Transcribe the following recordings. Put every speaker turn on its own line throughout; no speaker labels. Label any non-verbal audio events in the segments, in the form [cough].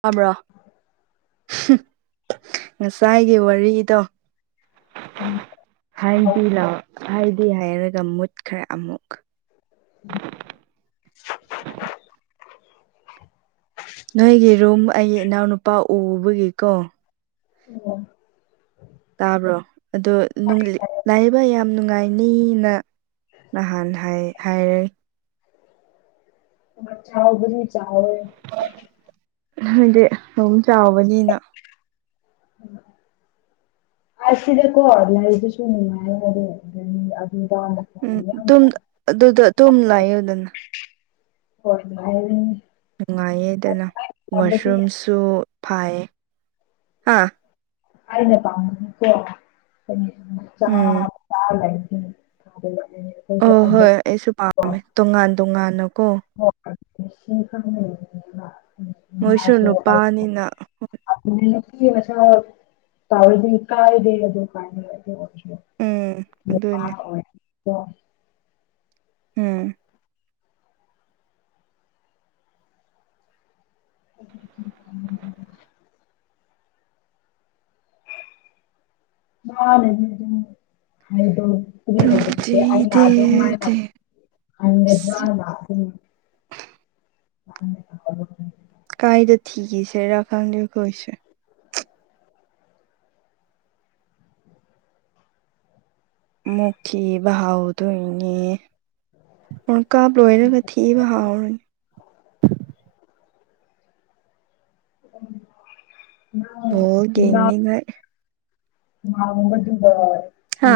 ꯇꯥꯕ꯭ꯔꯣ ꯉꯁꯥꯏꯒꯤ ꯋꯥꯔꯤꯗꯣ ꯍꯥꯏꯗꯤ ꯂ ꯍꯥꯏꯗꯤ ꯍꯥꯏꯔꯒ ꯃꯨꯠꯈ꯭ꯔꯦ ꯑꯃꯨꯛ
[inaudible]
ꯅꯣꯏꯒꯤ ꯔꯨꯝ ꯑꯩꯒꯤ ꯏꯅꯥꯎꯅꯨꯄꯥ ꯎꯕꯒꯤꯀꯣ
[inaudible]
ꯇꯥꯕ꯭ꯔꯣ ꯑꯗꯣ ꯅꯨꯡ ꯂꯥꯢꯕ ꯌꯥꯝ ꯅꯨꯡꯉꯥꯏ ꯃꯤꯅ ꯅꯍꯥꯟ ꯍꯥꯏ ꯍꯥꯏꯔꯦ
[unintelligible]
ꯍꯥꯏꯗꯤ ꯑꯗꯨꯝ ꯆꯥꯎꯕꯅꯤꯅ
ꯑꯁꯤꯗꯀꯣ ꯂꯩꯗꯨꯁꯨ ꯅꯨꯡꯉꯥꯏ [unintelligible]
ꯎꯝ ꯑꯗꯨꯗ ꯇꯨꯝ ꯂꯩꯌꯨꯗꯅ
ꯍꯔꯃꯥꯏ [unintelligible]
ꯅꯨꯡꯉꯥꯏꯌꯦꯗꯅ ꯋꯥꯁꯔꯨꯝꯁꯨ ꯐꯥꯏꯌꯦ ꯍꯥ
ꯀꯅ ꯀꯥꯣ ꯆ ꯆ
ꯎꯝ
[unintelligible] ꯑ [unintelligible]
ꯑꯣ ꯍꯣꯏ ꯑꯩꯁꯨ ꯄꯥꯝꯃꯦ ꯇꯣꯉꯥꯟ ꯇꯣꯉꯥꯟꯅꯀꯣ
ꯍ [unintelligible]
ꯃꯣꯏꯁꯨ ꯅꯨꯄꯥꯅꯤꯅ ꯍꯣꯢ
ꯅ ꯃꯁ ꯇꯥꯕꯗꯨ ꯀꯥꯏ ꯗꯦꯔꯗꯣ ꯀꯥꯏ [unintelligible] [unintelligible] [unintelligible]
ꯎꯝ ꯑꯗꯨꯅꯦ
ꯑꯣ [inaudible]
ꯎꯝ
ꯎ [inaudible] [unintelligible] ꯍꯥꯏꯗꯣ [unintelligible] [unintelligible] ꯑꯗꯨ ꯂꯩꯗꯦ ꯑꯗꯨꯃꯥꯏꯅ [unintelligible] [unintelligible] ꯎ [unintelligible] [unintelligible]
ꯀꯥꯏꯗ ꯊꯤꯁꯦꯔꯜ ꯈꯪꯗꯦ ꯀꯣꯏꯁꯦ ꯑꯃꯨꯛ ꯊꯤꯕ ꯍꯧꯗꯨꯢꯅꯦ [unintelligible] ꯂꯣꯢꯔꯒꯗꯤ ꯊꯤꯕ ꯍꯧꯔꯅꯤ
[unintelligible]
ꯥꯍꯣꯢ
ꯃꯥꯒ ꯇꯗ ꯁꯤ
ꯍꯥ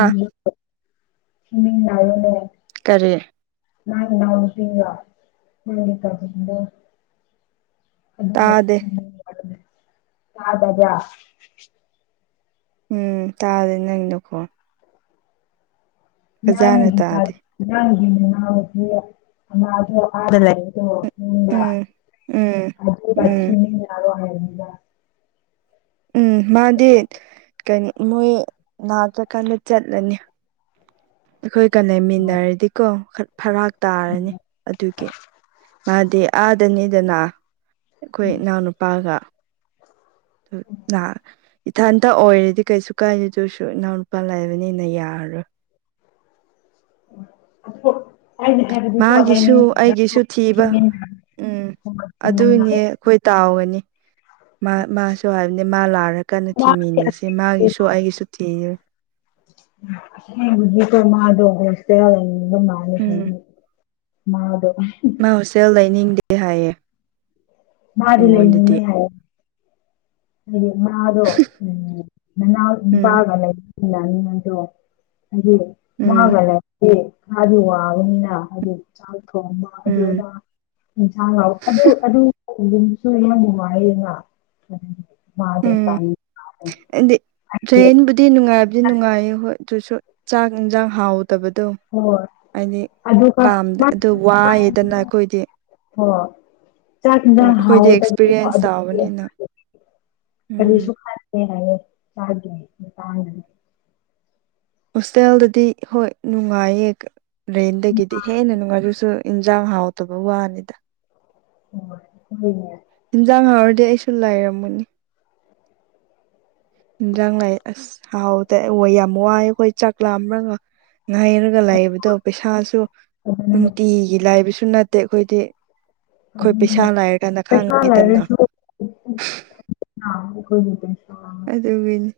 ꯁꯤꯃꯤ ꯂꯅꯥꯅꯦ [unintelligible] [unintelligible] [unintelligible]
ꯀꯔꯤ
ꯅ ꯏꯟꯅ ꯎꯝꯄꯤꯒ ꯀꯣ [unintelligible] [unintelligible] [unintelligible]
ꯇꯥꯗꯦ
ꯇꯥꯗꯕ꯭ꯔꯥ
ꯎꯝ ꯇꯥꯔꯦ ꯅꯪ ꯅꯥꯈꯣꯟ ꯐꯖꯅ ꯇꯥꯗꯦ
ꯅꯪꯒꯤ ꯅꯅꯥꯎꯄꯤ ꯑꯗꯥ ꯑꯃ ꯂꯩꯕꯗꯣ ꯗ
ꯎꯝ ꯎꯝ
ꯑꯗꯨꯒ
ꯎꯝ
ꯊꯤꯃꯤꯟꯅꯔꯣ ꯍꯥꯢꯕꯅꯤꯗ
ꯎꯝ ꯃꯥꯗꯤ ꯀꯩꯅꯣ ꯃꯣꯏ ꯂꯥꯛꯇ꯭ꯔꯀꯥꯟꯗ ꯆꯠꯂꯅꯤ ꯑꯩꯈꯣꯏꯒ ꯂꯩꯃꯤꯟꯅꯔꯗꯤꯀꯣ ꯐꯔꯥꯛ ꯇꯥꯔꯅꯤ ꯑꯗꯨꯒꯤ ꯃꯥꯗꯤ ꯑꯥꯗꯅꯤꯗꯅ ꯑꯩꯈꯣꯏ ꯏꯅꯥꯎꯅꯨꯄꯥꯒ ꯂꯥꯛ ꯏꯊꯟꯇ ꯑꯣꯏꯔꯗꯤ ꯀꯩꯁꯨ ꯀꯥꯏꯗꯦ ꯑꯗꯨꯢꯁꯨ ꯏꯅꯥꯎ ꯅꯨꯄꯥ ꯂꯩꯕꯅꯤꯅ ꯌꯥꯔꯔꯣꯏ
ꯑꯊꯄ [inaudible] ꯍꯥꯏꯗꯤ ꯍꯥꯏꯕꯅꯤꯒꯣ
ꯃꯥꯒꯤꯁꯨ ꯑꯩꯒꯤꯁꯨ
[unintelligible]
ꯊꯤꯕ ꯎꯝ
[unintelligible]
ꯑꯗꯨꯅꯦ
[unintelligible] [unintelligible] [unintelligible]
ꯑꯩꯈꯣꯏ ꯇꯥꯎꯒꯅꯤ ꯃꯥ ꯃꯥ ꯑꯗꯨ ꯍꯥꯏꯕꯅꯤ ꯃꯥ ꯂꯥꯛꯑ ꯀꯟꯗ ꯊꯤꯃꯤꯟꯅꯁꯦ ꯃꯥꯒꯤꯁꯨ ꯑꯩꯒꯤꯁꯨ ꯊꯤ
ꯐ ꯃꯥꯥꯗꯣꯒꯣꯁꯇꯝ ꯃꯅꯤꯁ [unintelligible]
ꯎꯝ
[unintelligible] ꯃꯥꯗꯣ
ꯃꯥ ꯍꯣꯁꯇꯦꯜ ꯂꯩꯅꯤꯡꯗꯦ ꯍꯥꯏꯌꯦ
ꯃꯥꯗꯤ
ꯑꯩꯉꯣꯟꯗꯗꯤ
ꯂꯩꯅꯤꯡꯉꯤ ꯍꯥꯢꯌꯦ ꯍꯥꯏꯗꯤ ꯃꯥꯗꯣ ꯎꯝ ꯅꯅꯥꯎ
ꯎꯝ
ꯅꯨꯄꯥꯒ ꯂꯩꯃꯤꯟ [unintelligible] [unintelligible] ꯍꯥꯏꯒꯤ
ꯎꯝ
ꯃꯥꯒ ꯂꯩ ꯑꯦ ꯈꯔꯗꯤ ꯋꯥꯡꯕꯅꯤꯅ ꯑꯗꯨ ꯆꯥꯛ ꯊꯣꯡꯕ ꯑꯗꯨ
ꯎꯝ
ꯑꯗꯥ ꯏꯟꯁꯥꯡ ꯂꯥꯎ ꯑꯗꯨ ꯑꯗꯨꯁꯨ [unintelligible] ꯌꯥꯝ ꯅꯨꯡꯉꯥꯏꯌꯦ ꯃꯥ
ꯎꯝ ꯑꯩꯗꯣ ꯇꯔꯦꯟ ꯇꯤ ꯅꯨꯡꯉꯥꯏꯕꯗꯤ ꯅꯨꯡꯉꯥꯏꯌꯦ ꯍꯣꯏ ꯑꯗꯨꯁꯨ ꯆꯥꯛ ꯏꯟꯁꯥꯡ ꯍꯥꯎꯗꯕꯗꯣ
ꯍꯣꯏ
ꯍꯥꯏꯗꯤ
ꯑꯗꯨꯒ
ꯄꯥꯝꯗꯦ ꯑꯗꯨ ꯋꯥꯏꯑꯦꯗꯅ ꯑꯩꯈꯣꯏꯗꯤ
ꯍꯣ ꯆꯥꯛ
ꯎꯝ
ꯏꯟꯖꯥꯡ
ꯑꯩꯈꯣꯏꯗꯤ
ꯍꯥꯎꯇꯕꯗꯣ
ꯑꯦꯛꯁꯄꯤꯔꯤꯌꯦꯟꯁ ꯇꯥꯕꯅꯤꯅ
ꯑꯗꯨꯗꯤ
ꯎꯝ
ꯀꯔꯤꯁꯨ ꯈꯪꯗꯦ ꯍꯥꯢꯌꯦ ꯃꯥꯒꯤ ꯅꯨꯄꯥꯗꯣ
ꯍꯣꯁꯇꯦꯜꯗꯗꯤ ꯍꯣꯏ ꯅꯨꯡꯉꯥꯏꯌꯦ ꯔꯦꯟꯗꯒꯤꯗꯤ ꯍꯦꯟꯅ ꯅꯨꯡꯉꯥꯏꯔꯁꯨ ꯌꯦꯟꯁꯥꯟ ꯍꯥꯎꯇꯕꯩ ꯋꯥꯅꯤꯗ
ꯑꯣ ꯎ [unintelligible]
ꯌꯦꯟꯖꯥꯡ ꯍꯥꯎꯔꯗꯤ ꯑꯩꯁꯨ ꯂꯥꯏꯔꯝꯃꯅꯤ ꯏꯟꯖꯥꯡ ꯂꯥꯛ ꯑꯁ ꯍꯥꯎꯗꯦ ꯌꯥꯝ ꯋꯥꯏ ꯑꯩꯈꯣꯏ ꯆꯥꯛ ꯂꯥꯝꯂꯒ ꯉꯥꯏꯔꯒ ꯂꯥꯏꯕꯗꯣ ꯄꯩꯁꯥꯁꯨ
ꯑꯗꯨꯅ
ꯅꯨꯡꯇꯤꯒꯤ ꯂꯥꯏꯕꯁꯨ ꯅꯠꯇꯦ ꯑꯩꯈꯣꯏꯗꯤ ꯑꯩꯈꯣꯏ ꯄꯩꯁꯥ
ꯑꯗꯨꯅꯦ
ꯂꯥꯏꯔ ꯀꯥꯟꯗ ꯈꯥꯡꯉꯤꯗꯅ
ꯈꯣꯏꯇ ꯁ [unintelligible]
ꯑꯗꯨꯒꯤꯅꯤ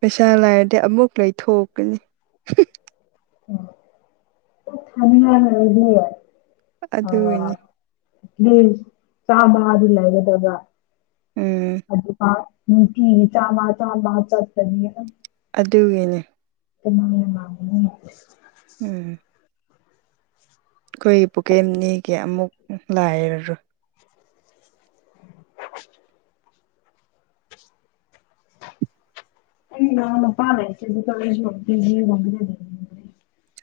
ꯄꯩꯁꯥ ꯂꯥꯏꯔꯗꯤ ꯑꯃꯨꯛ ꯂꯩꯊꯣꯛꯀꯅꯤ
ꯑꯣꯅ ꯏꯒꯦ ꯑ [unintelligible] [unintelligible]
ꯑꯗꯨꯒꯤꯅꯤ
[unintelligible] ꯆꯥꯝꯃꯉꯗꯤ ꯂꯩꯒꯗꯕꯥ
ꯎꯝ
ꯑꯗꯨꯒ ꯅꯨꯡꯇꯤꯒꯤ ꯆꯥꯝꯃ ꯆꯥꯝꯃ ꯆꯠꯒꯅꯤ
ꯑꯗꯨꯒꯤꯅꯦ
ꯏ [unintelligible]
ꯎꯝ ꯑꯩꯈꯣꯏ ꯄꯨꯀꯦꯝꯅꯤꯒꯤ ꯑꯃꯨꯛ ꯂꯩꯔꯔꯣꯏ
ꯔ [inaudible] ꯑꯩ ꯢꯅꯥꯎꯅꯨꯄꯥ ꯂꯩ ꯀꯦꯖꯤ [unintelligible] [unintelligible] [unintelligible]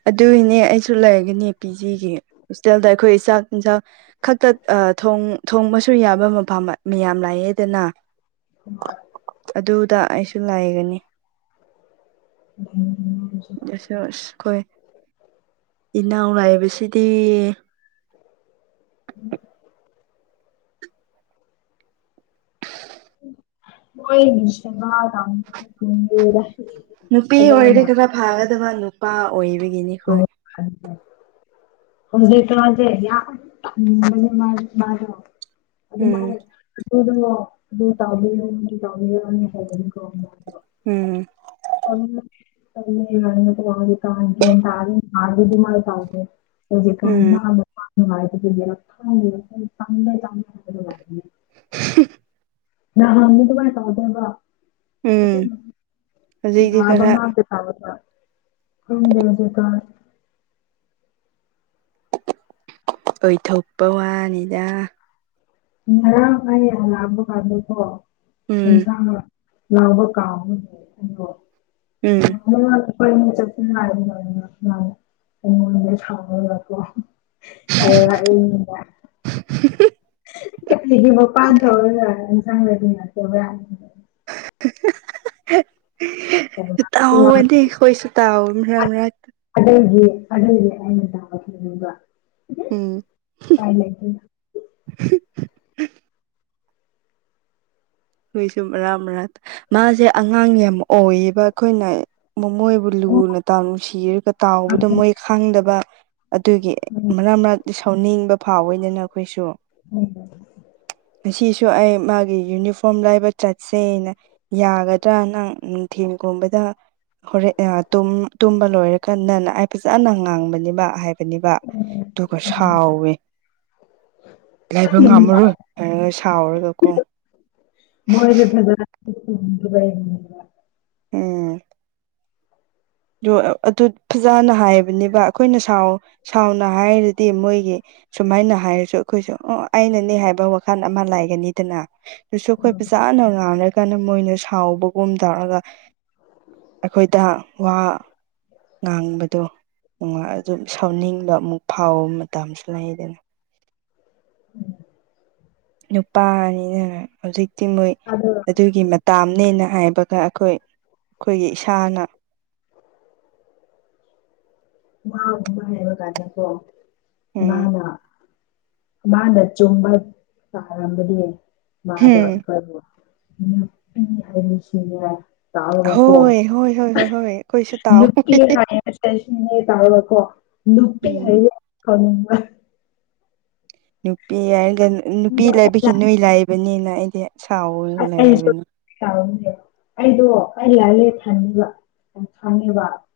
ꯑꯗꯨꯒꯤꯅꯦ ꯑꯩꯁꯨ ꯂꯩꯒꯅꯤ ꯄꯤ ꯖꯤꯒꯤ ꯍꯣꯁꯇꯦꯜꯗ ꯑꯩꯈꯣꯏ ꯆꯥꯛ ꯌꯦꯟꯖꯥꯡ ꯈꯛꯇ ꯊꯣꯡꯕꯁꯨ ꯌꯥꯕ ꯃꯐꯝ ꯃꯌꯥꯝ ꯂꯥꯛꯑꯦꯗꯅ
ꯍꯣꯢ
ꯑꯗꯨꯗ ꯑꯩꯁꯨ ꯂꯩꯒꯅꯤ
ꯎꯝ
ꯑꯁ ꯀꯣꯏ ꯏꯅꯥꯎ ꯂꯩꯕꯁꯤꯗꯤ
[unintelligible] ꯃꯣꯏꯒꯤ [inaudible]
ꯅꯨꯄꯤ ꯑꯣꯏꯔꯗꯤ
ꯐꯖꯅ
ꯈꯔ ꯐꯒꯗꯕ ꯅꯨꯄꯥ ꯑꯣꯏꯕꯒꯤꯅꯤ ꯑꯩꯈꯣꯏ
ꯑꯣ [unintelligible] ꯍꯧꯖꯤꯛ ꯀꯥꯟꯁ‌ꯦ ꯌꯥꯝ ꯄꯪꯕꯅꯦ ꯃꯥꯗꯣ
ꯎꯝ
ꯑꯗꯨꯃꯥꯏꯅ ꯑꯗꯨꯗꯀ‌ꯣ ꯑꯗꯨ [unintelligible] [unintelligible] [unintelligible] [unintelligible]
ꯎꯝ
[inaudible] [inaudible] [inaudible] [inaudible] [inaudible]
ꯎꯝ
[inaudible] [inaudible] [inaudible] [inaudible] [inaudible]
[unintelligible]
ꯅꯍꯥꯟꯒꯤ ꯑꯗꯨꯃꯥꯏ ꯇꯧꯗ‌ꯦꯕ ꯑꯗꯨꯝ
ꯎꯝ ꯍꯧꯖꯤꯛꯇꯤ
ꯅꯥꯕ
ꯈꯔ
ꯉꯥꯛꯇꯅꯤ [inaudible] [inaudible]
ꯑꯣꯏꯊꯣꯛꯄ ꯋꯥꯅꯤꯗ
ꯉꯔꯥꯡ ꯑꯩ ꯍꯜꯂꯛꯕ ꯀꯥꯟꯗꯀꯣ
ꯎꯝ
ꯌꯦꯟꯁꯥꯡꯅ ꯂꯥꯎꯕ ꯀꯥꯎꯅꯤ
ꯎꯝ
[inaudible] [unintelligible] [unintelligible]
[unintelligible]
[unintelligible]
[unintelligible] [unintelligible]
[unintelligible]
ꯎꯝ
ꯄꯥꯏꯂꯩꯇ‌ꯦ
ꯍꯨꯏꯁꯨ ꯃꯔ ꯃꯔꯛꯇ ꯃꯥꯁꯦ ꯑꯉꯥꯡ ꯌꯥꯝ ꯑꯣꯏꯌꯦꯕ ꯑꯩꯈꯣꯏꯅ ꯃꯣꯃꯣꯏꯕꯨ ꯂꯨꯅꯇꯥꯎ ꯅꯨꯡꯁꯤꯔꯒ ꯇꯥꯎꯕꯗ ꯃꯣꯏ ꯈꯪꯗꯕ ꯑꯗꯨꯒꯤ
ꯎꯝ
ꯃꯔꯛ ꯃꯔꯛꯇ ꯁꯥꯎꯅꯤꯡꯕ ꯐꯥꯎꯋꯦꯅꯦ ꯅꯈꯣꯏꯁꯨ
[inaudible]
ꯉꯁꯤꯁꯨ ꯑꯩ ꯃꯥꯒꯤ ꯌꯨꯅꯤꯐ ꯐ‌ꯣꯝ ꯂꯩꯕ ꯆꯠꯁꯦꯅ ꯌꯥꯒꯗ꯭ꯔꯥ ꯅꯪ ꯅꯨꯡꯊꯤꯟꯒꯨꯝꯕꯗ ꯍꯣꯔꯦ ꯑꯥ ꯇꯨꯝ-ꯇꯨꯝꯕ ꯂꯣꯏꯔꯀꯥꯟꯗꯅ ꯑꯩ ꯐꯖꯅ ꯉꯥꯡꯕꯅꯦꯕ ꯍꯥꯏ ꯕꯅꯤꯕ ꯑꯗꯨꯒ ꯁꯥꯎꯋꯦ ꯂꯩꯕ ꯉꯝꯃꯔꯣꯏ ꯍꯥꯏꯔꯒ ꯁꯥꯎꯔꯒꯀꯣ
[inaudible]
ꯎꯝ ꯑꯗꯨ ꯑꯗꯨ ꯐꯖꯅ ꯍꯥꯏꯕꯅꯦꯕ ꯑꯈꯣꯏꯅ ꯁꯥꯎ ꯁꯥꯎꯅ ꯍꯥꯏꯔꯗꯤ ꯃꯣꯏꯒꯤ ꯁꯨꯃꯥꯏꯅ ꯍꯥꯏꯔꯁꯨ ꯑꯈꯣꯏꯁꯨ ꯑꯣ ꯑꯩꯅꯅꯦ ꯍꯥꯏꯕ ꯋꯥꯈꯜ ꯑꯃ ꯂꯩꯒꯅꯤꯗꯅ ꯗꯨꯁꯨ ꯑꯈꯣꯏ ꯐꯖꯥꯅ ꯉꯥꯡꯔ ꯀꯥꯟꯗ ꯃꯣꯏꯅ ꯁꯥꯎꯕꯒꯨꯝ ꯇꯧꯔꯒ ꯑꯩꯈꯣꯏꯗ ꯋꯥ ꯉꯥꯡꯕꯗꯣ ꯅꯨꯡꯉꯥꯏ ꯑꯗꯨꯝ‌ ꯁꯥꯎꯅꯤꯡꯕ ꯑꯃꯨꯛ ꯐꯥꯎꯕ ꯃꯇꯝꯁꯨ ꯂꯩꯗꯅ
[inaudible]
ꯅꯨꯄꯥꯅꯤꯅ ꯍꯧꯖꯤꯛꯇꯤ ꯃꯣꯏ
ꯑꯗꯨ
ꯑꯗꯨꯒꯤ ꯃꯇꯥꯝꯅꯦꯅ ꯍꯥꯏꯕꯒ ꯑꯈꯣꯏ ꯑꯈꯣꯏꯒꯤ ꯏꯁꯥꯅ ꯎꯝ
[inaudible] ꯃꯥꯅ ꯆꯨꯝꯕ ꯇꯥꯔꯝꯕꯗꯤ ꯃꯥꯗꯣ
ꯍꯝ
ꯑꯈꯣꯏꯕꯨ
ꯍꯣꯏ ꯍꯣꯏ ꯍꯣꯏ ꯍꯣꯏ ꯍꯣꯏ ꯍꯣꯏ ꯑꯩꯈꯣꯏꯁꯨ ꯇꯥꯎ
ꯅꯨꯄꯤ
ꯎꯝ
[unintelligible] [inaudible] [inaudible]
ꯅꯨꯄꯤ ꯍꯥꯏꯔꯒ ꯅꯨꯄꯤ ꯂꯩꯕꯒꯤ ꯅꯣꯏ ꯂꯥꯏꯕꯅꯤꯅ ꯑꯩꯗꯤ ꯁꯥꯎꯒ ꯂꯩ ꯍꯥꯏꯕ
ꯑꯩꯁꯨ [unintelligible]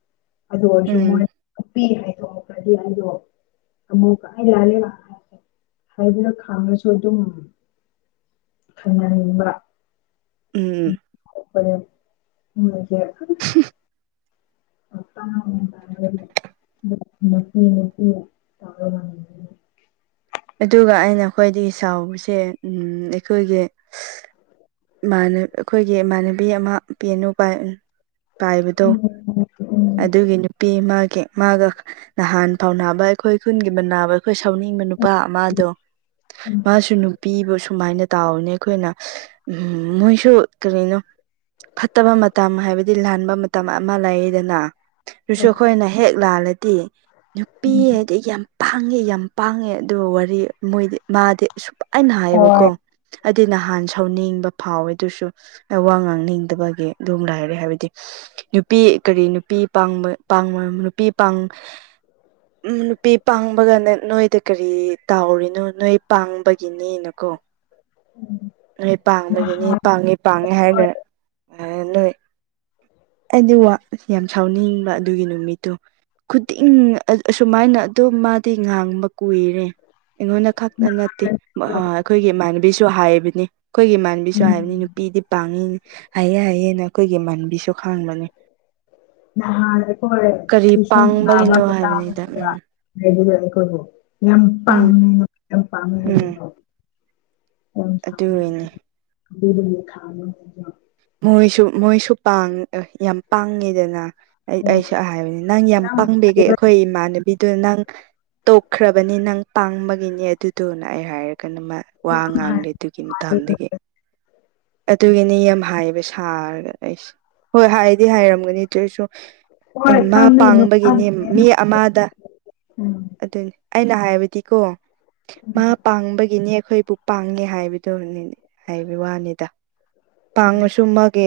ꯑꯗꯨ ꯑꯣꯏꯔꯁꯨ
ꯎꯝ
ꯃꯣꯏ [unintelligible] ꯍꯥꯏꯗꯅ ꯈꯥꯡꯉꯁꯨ ꯑꯗꯨꯝ ꯈꯪꯅꯅꯤꯡꯕ
ꯎꯝ
[inaudible]
[inaudible]
[inaudible]
ꯑꯗꯨꯒ ꯑꯩꯅ ꯑꯈꯣꯏꯗꯤ ꯁꯥꯎꯕꯁꯦ ꯑꯩꯈꯣꯏꯒꯤ ꯏꯃꯥꯅ ꯑꯈꯣꯏꯒꯤ ꯏꯃꯥꯟꯅꯕꯤ ꯑꯃ ꯄꯤ ꯑꯅꯨꯄꯥ ꯄꯥꯏꯕꯗꯣ ꯑꯗꯨꯒꯤ ꯅꯨꯄꯤ ꯃꯥꯒꯤ ꯃꯥꯒ ꯅꯍꯥꯟ ꯐꯥꯎꯅꯥꯕ ꯑꯩꯈꯣꯏ ꯈꯨꯟꯒꯤ ꯃꯅꯥꯕ ꯑꯩꯈꯣꯏ ꯁꯥꯎꯅꯤꯡꯕ ꯅꯨꯄꯥ ꯅꯨꯄꯥ ꯑꯃꯗꯣ ꯃꯥꯁꯨ ꯅꯨꯄꯤꯕꯨ ꯁꯨꯃꯥꯏꯅ ꯇꯥꯎꯕꯅꯦ ꯑꯩꯈꯣꯏꯅ ꯎꯝ ꯃꯣꯏꯁꯨ ꯀꯔꯤꯅꯣ ꯐꯠꯇꯕ ꯃꯇꯝ ꯍꯥꯏꯕꯗꯤ ꯂꯥꯟꯕ ꯃꯇꯝ ꯑꯃ ꯂꯩꯗꯅ ꯑꯗꯨꯁꯨ ꯑꯩꯈꯣꯏꯅ ꯍꯦꯛ ꯂꯥꯜꯂꯗꯤ ꯅꯨꯄꯤ ꯍꯥꯏꯗꯤ ꯌꯥꯝ ꯄꯥꯡꯉꯦ ꯌꯥꯝ ꯄꯥꯡꯉꯦ ꯑꯗꯨ ꯋꯥꯔꯤ ꯃꯣꯏꯗꯤ ꯃꯥꯗꯤ ꯁꯨꯥꯏꯅ ꯍꯥꯏꯌꯦꯕꯀꯣ
ꯍꯣꯏ
ꯑꯩꯗꯤ ꯅꯍꯥꯟ ꯁꯥꯎꯅꯤꯡꯕ ꯐꯥꯎꯋꯦ ꯑꯗꯨꯁꯨ ꯋꯥ ꯉꯥꯡꯅꯤꯡꯗꯕꯒꯤ ꯑꯗꯨꯝ ꯂꯥꯏꯔꯦ ꯍꯥꯏꯕꯗꯤ ꯅꯨꯄꯤ ꯀꯔꯤ ꯅꯨꯄꯤ ꯄꯥꯡꯕ ꯅꯨꯄꯤ ꯄꯥꯡ ꯅꯨꯄꯤ ꯄꯥꯡꯕꯒꯅꯦ ꯅꯣꯏꯗꯤ ꯀꯔꯤ ꯇꯥꯎꯔꯤꯅꯣ ꯅꯣꯏ ꯄꯥꯡꯕꯒꯤꯅꯦꯅꯀꯣ ꯅꯣꯏ ꯄꯥꯡꯕꯒꯤꯅꯤ
ꯅꯍꯥꯟ
ꯄꯥꯡꯉꯦ ꯄꯥꯡꯉꯦ ꯍꯥꯏꯔꯒ ꯅꯣꯏ ꯑꯩꯗꯤ ꯋꯥ ꯌꯥꯝ ꯁꯥꯎꯅꯤꯡꯕ ꯑꯗꯨꯒꯤ ꯅꯨꯃꯤꯠꯇꯣ ꯈꯨꯗꯤꯡ ꯑꯁꯨꯃꯥꯏꯅ ꯑꯗꯨꯝ ꯃꯥꯗꯤ ꯉꯥꯡꯕ ꯀꯨꯏꯔꯦ ꯑꯩꯉꯣꯟꯗ ꯈꯛꯇ ꯅꯠꯇꯦ ꯑꯩꯈꯣꯏꯒꯤ ꯏꯃꯥꯟꯅꯕꯤꯁꯨ ꯍꯥꯏꯕꯅꯤ ꯑꯩꯈꯣꯏꯒꯤ ꯢꯃꯥꯟꯅꯕꯤꯁꯨ ꯍꯥꯏꯕꯅꯤ
ꯎꯝ
ꯅꯨꯄꯤꯗꯤ ꯐꯩꯌꯦ ꯍꯥꯏꯌꯦꯍꯥꯏꯌꯦꯅ ꯑꯩꯈꯣꯏꯒꯤ ꯢꯃꯥꯟꯕꯤꯁꯨ
ꯅꯍꯥꯟ ꯑꯩꯈꯣꯢ
ꯀꯔꯤ
ꯏꯁꯤꯡ ꯇꯥꯕ
ꯄꯥꯡꯕꯒꯤꯅꯣ ꯍꯥꯏꯕꯅꯤꯗ
ꯃꯇꯥꯝꯗ
ꯎꯝ
ꯍꯥꯏꯗꯤ ꯑꯩꯈꯣꯏꯕꯨ ꯌꯥꯝ
ꯎꯝ
ꯄꯥꯝꯃꯦ ꯌꯥꯝ ꯄꯥꯝꯃꯦ
ꯎꯝ
ꯍꯥꯏꯕꯗꯣ ꯌꯥꯝ ꯊ
ꯑꯗꯨꯒꯤꯅꯤ
ꯊ [unintelligible] [inaudible]
ꯃꯣꯏꯁꯨ ꯃꯣꯏꯁꯨ ꯄꯥꯡ ꯌꯥꯝ ꯄꯥꯡꯉꯤꯗꯅ ꯑꯩ ꯑꯩꯁꯨ ꯍꯥꯢꯕꯅꯤ ꯅꯪ ꯌꯥꯝ ꯄꯥꯡꯕꯒꯦ ꯑꯩꯈꯣꯏ ꯏꯃꯥꯟꯅꯕꯤꯗꯨ ꯅꯪ ꯇꯣꯛꯈ꯭ꯔꯕꯅꯤ ꯅꯪ ꯄꯥꯡꯕꯒꯤꯅꯤ ꯑꯗꯨꯗꯨꯅ ꯑꯩ ꯍꯥꯏꯔꯒ ꯅꯨ ꯃꯥ ꯋꯥ
ꯌꯥꯝ ꯍꯥꯏ
ꯉꯥꯡꯗꯦ ꯑꯗꯨꯒꯤ
ꯍꯥꯏ
ꯃꯇꯝꯗꯒꯤ ꯑꯗꯨꯒꯤꯅꯤ ꯌꯥꯝ ꯍꯩꯕ ꯁꯥꯔꯒ ꯑꯩꯁ ꯍꯣꯏ ꯍꯥꯏꯗꯤ ꯍꯥꯏꯔꯝꯒꯅꯤ ꯑꯗꯣꯢꯁꯨ
ꯍꯣꯏ
ꯃꯥ
ꯈꯪꯉꯦ ꯅꯨꯄꯥꯅ
ꯄꯥꯡꯕꯒꯤꯅꯤ ꯃꯤ
ꯍꯦꯟꯅ ꯍꯥꯏ
ꯑꯃꯗ
ꯎꯝ
ꯑꯗꯨꯅꯤ ꯑꯩꯅ ꯍꯥꯏꯕꯗꯤꯀꯣ
ꯎꯝ
ꯃꯥ ꯄꯥꯡꯕꯒꯤꯅꯤ ꯑꯩꯈꯣꯏꯕꯨ ꯄꯥꯡꯉꯦ ꯍꯥꯏꯕꯗꯨ ꯍꯥꯏꯕ ꯋꯥꯅꯤꯗ ꯄꯥꯡꯉꯁꯨ ꯃꯥꯒꯤ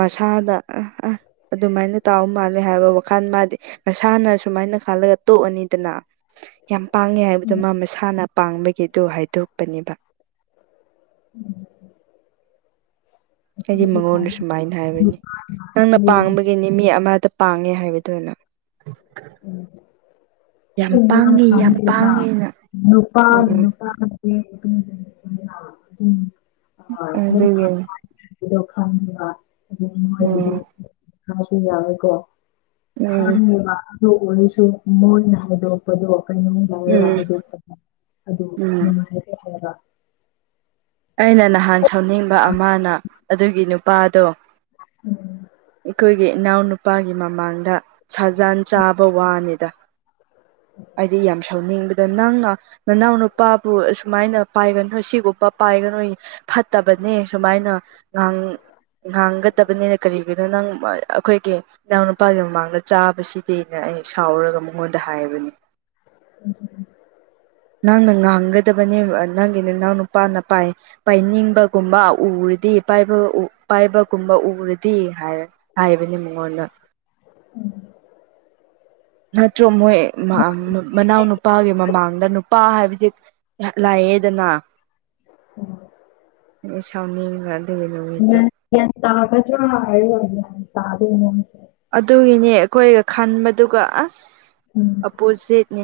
ꯃꯁꯥꯗ ꯑ ꯑ ꯑꯗꯨꯃꯥꯏꯅ ꯇꯥꯎ ꯃꯥꯜꯂꯦ ꯍꯥꯏꯕ ꯋꯥꯈꯜ ꯃꯥꯗꯤ ꯃꯁꯥꯅ ꯁꯨꯃꯥꯏꯅ ꯈꯜꯂꯒ ꯇꯣꯛꯑꯅꯤꯗꯅ ꯌꯥꯝ ꯄꯥꯡꯉꯦ ꯍꯥꯏꯕꯗꯣ ꯃꯥ ꯃꯁꯥꯅ ꯄꯥꯡꯕꯒꯤ ꯑꯗꯨ ꯍꯥꯏꯗꯣꯛꯄꯅꯦꯕ
ꯎꯝ [unintelligible] [inaudible]
ꯑꯩꯗꯤ ꯃꯉꯣꯟꯗ
ꯈꯪꯉꯦ
ꯁꯨꯃꯥꯏꯅ ꯍꯥꯏꯕꯅꯤ
ꯅꯨꯄꯥꯅ
ꯅꯪꯅ
ꯍꯌꯦꯡꯒꯤ
ꯄꯪꯕꯒꯤꯅꯤ ꯃꯤ ꯑꯃꯗ ꯄꯥꯝꯃꯦ ꯍꯥꯏꯕꯗꯨꯅ
[unintelligible] [unintelligible]
ꯌꯥꯝ ꯄꯥꯡꯉꯦ ꯌꯥꯝ ꯄꯥꯡꯉꯦꯅ
[unintelligible] ꯅꯨꯄꯥꯅ ꯎꯝ
ꯑꯗꯨꯒꯤ
ꯍ [unintelligible] [inaudible] ꯑꯗꯣ ꯈꯪꯕ ꯑꯗꯨ ꯃꯣꯏꯒꯤꯗꯤ
ꯎꯝ
ꯈꯔꯗꯤ ꯌꯥꯎꯋꯦꯀꯣ
ꯎꯝ
ꯈꯪꯉꯦꯕ ꯑꯗꯨ ꯑꯣꯏꯔꯁꯨ ꯃꯣꯏꯅ ꯍꯥꯏꯗꯣꯛꯄꯗꯣ ꯀꯩꯅꯣꯝ ꯇꯧꯋꯦꯕ
ꯎꯝ
ꯍꯥꯏꯗꯣꯛꯄꯗꯣ꯫ ꯑꯗꯨ
ꯎꯝ
[unintelligible]
ꯑꯩꯅ ꯅꯍꯥꯟ ꯁꯥꯎꯅꯤꯡꯕ ꯑꯃꯅ ꯑꯗꯨꯒꯤ ꯅꯨꯄꯥꯗꯣ꯫ ꯑꯩꯈꯣꯏꯒꯤ꯫ ꯏꯅꯥꯎꯅꯨꯄꯥꯒꯤ ꯃꯃꯥꯡꯗ ꯁꯥꯖꯥꯟ ꯆꯥꯕ ꯋꯥꯅꯤꯗ꯫ ꯑꯩꯗꯤ ꯌꯥꯝ ꯁꯥꯎꯅꯤꯡꯕꯗꯣ꯫ ꯅꯪꯅ ꯅꯅꯥꯎ ꯅꯨꯄꯥꯕꯨ ꯑꯁꯨꯃꯥꯏꯅ ꯄꯥꯏꯒꯅꯨ ꯁꯤꯒꯨꯝꯕ꯫ ꯄꯥꯏꯒꯅꯣ ꯐꯠꯇꯕꯅꯦ ꯁꯨꯃꯥꯏꯅ ꯉꯥꯡ ꯉꯥꯡꯒꯗꯕꯅꯤꯅ ꯀꯔꯤꯒꯤꯅꯣ ꯅꯪ ꯑꯩꯈꯣꯏꯒꯤ ꯏꯅꯥꯎ ꯅꯨꯄꯥꯒꯤ ꯃꯃꯥꯡꯗ ꯆꯥꯕꯁꯤꯗꯤꯅ ꯑꯩ ꯁꯥꯎꯔꯒ ꯃꯉꯣꯟꯗ ꯍꯥꯏꯕꯅꯦ꯫
[inaudible]
ꯅꯪꯅ ꯉꯥꯡꯒꯗꯕꯅꯦꯕ ꯅꯪꯒꯤ ꯅꯅꯥꯎ ꯅꯨꯄꯥꯅ ꯄꯥꯏ ꯄꯥꯏꯅꯤꯡꯕꯒꯨꯝꯕ ꯎꯔꯗꯤꯕ ꯄꯥꯏꯕꯒꯨꯝꯕ ꯎꯔꯗꯤ ꯍꯥꯏꯔ ꯍꯥꯏꯕꯅꯤ ꯃꯉꯣꯟꯗ꯫
ꯎꯝ꯫
ꯅꯠꯇ꯭ꯔꯣ ꯃꯣꯏ ꯃꯅꯥꯎ ꯅꯨꯄꯥꯒꯤ ꯃꯃꯥꯡꯗ ꯅꯨꯄꯥ ꯍꯥꯏꯕꯗꯤ ꯌꯥꯝ ꯂꯥꯛꯑꯦꯗꯅ꯫ ꯑꯩ ꯁꯥꯎꯅꯤꯡꯈꯔꯦ ꯑꯗꯨꯒꯤ ꯅꯨꯃꯤꯠꯇꯣ꯫
ꯒ꯭ꯌꯥꯟ ꯒ꯭ꯌꯥꯟ ꯇꯥꯒꯗꯔ ꯍꯥꯏꯔ ꯇꯥꯗꯦꯅꯦ꯫
ꯑꯗꯨꯒꯤꯅꯦ ꯑꯩꯈꯣꯏꯅ ꯈꯟꯕꯗꯨꯒ ꯑꯁ
ꯎꯝ
ꯑꯕꯨꯖꯤꯠꯅꯦ꯫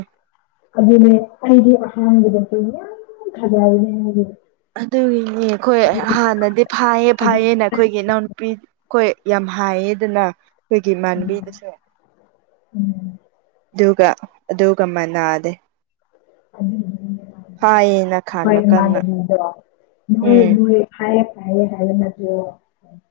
ꯑꯗꯨꯅꯦ ꯑꯩꯗꯤ ꯑꯍꯥꯟꯕꯗꯁꯨ ꯌꯥꯝ ꯊꯖꯕꯅꯦ ꯃꯥꯗꯤ꯫
ꯑꯗꯨꯒꯤꯅꯦ ꯑꯩꯈꯣꯏ ꯍꯥꯟꯅꯗꯤ ꯐꯥꯏꯌꯦ ꯐꯥꯏꯌꯦ ꯅ꯫ ꯑꯩꯈꯣꯏꯒꯤ ꯏꯅꯥꯎꯅꯨꯄꯤ ꯑꯩꯈꯣꯏ ꯌꯥꯝ ꯍꯥꯏꯌꯦꯗꯅ ꯑꯩꯈꯣꯏꯒꯤ ꯏꯃꯥꯟꯅꯕꯤꯗꯁꯨ
ꯎꯝ꯫
ꯑꯗꯨꯒ ꯑꯗꯨꯒ ꯃꯥꯟꯅꯗꯦ꯫
[unintelligible]
ꯐꯥꯏꯌꯦꯅ
ꯑꯩꯈꯣꯏ
ꯈꯥꯟꯕ ꯀꯟꯅ
ꯏꯃꯥꯟꯅꯕꯤꯗꯣ ꯃꯣꯏ
ꯎꯝ
ꯃꯣꯏ ꯍꯥꯏꯌꯦ ꯐꯩꯌꯦ ꯍꯥꯏꯕ ꯅꯠꯇꯔꯣ꯫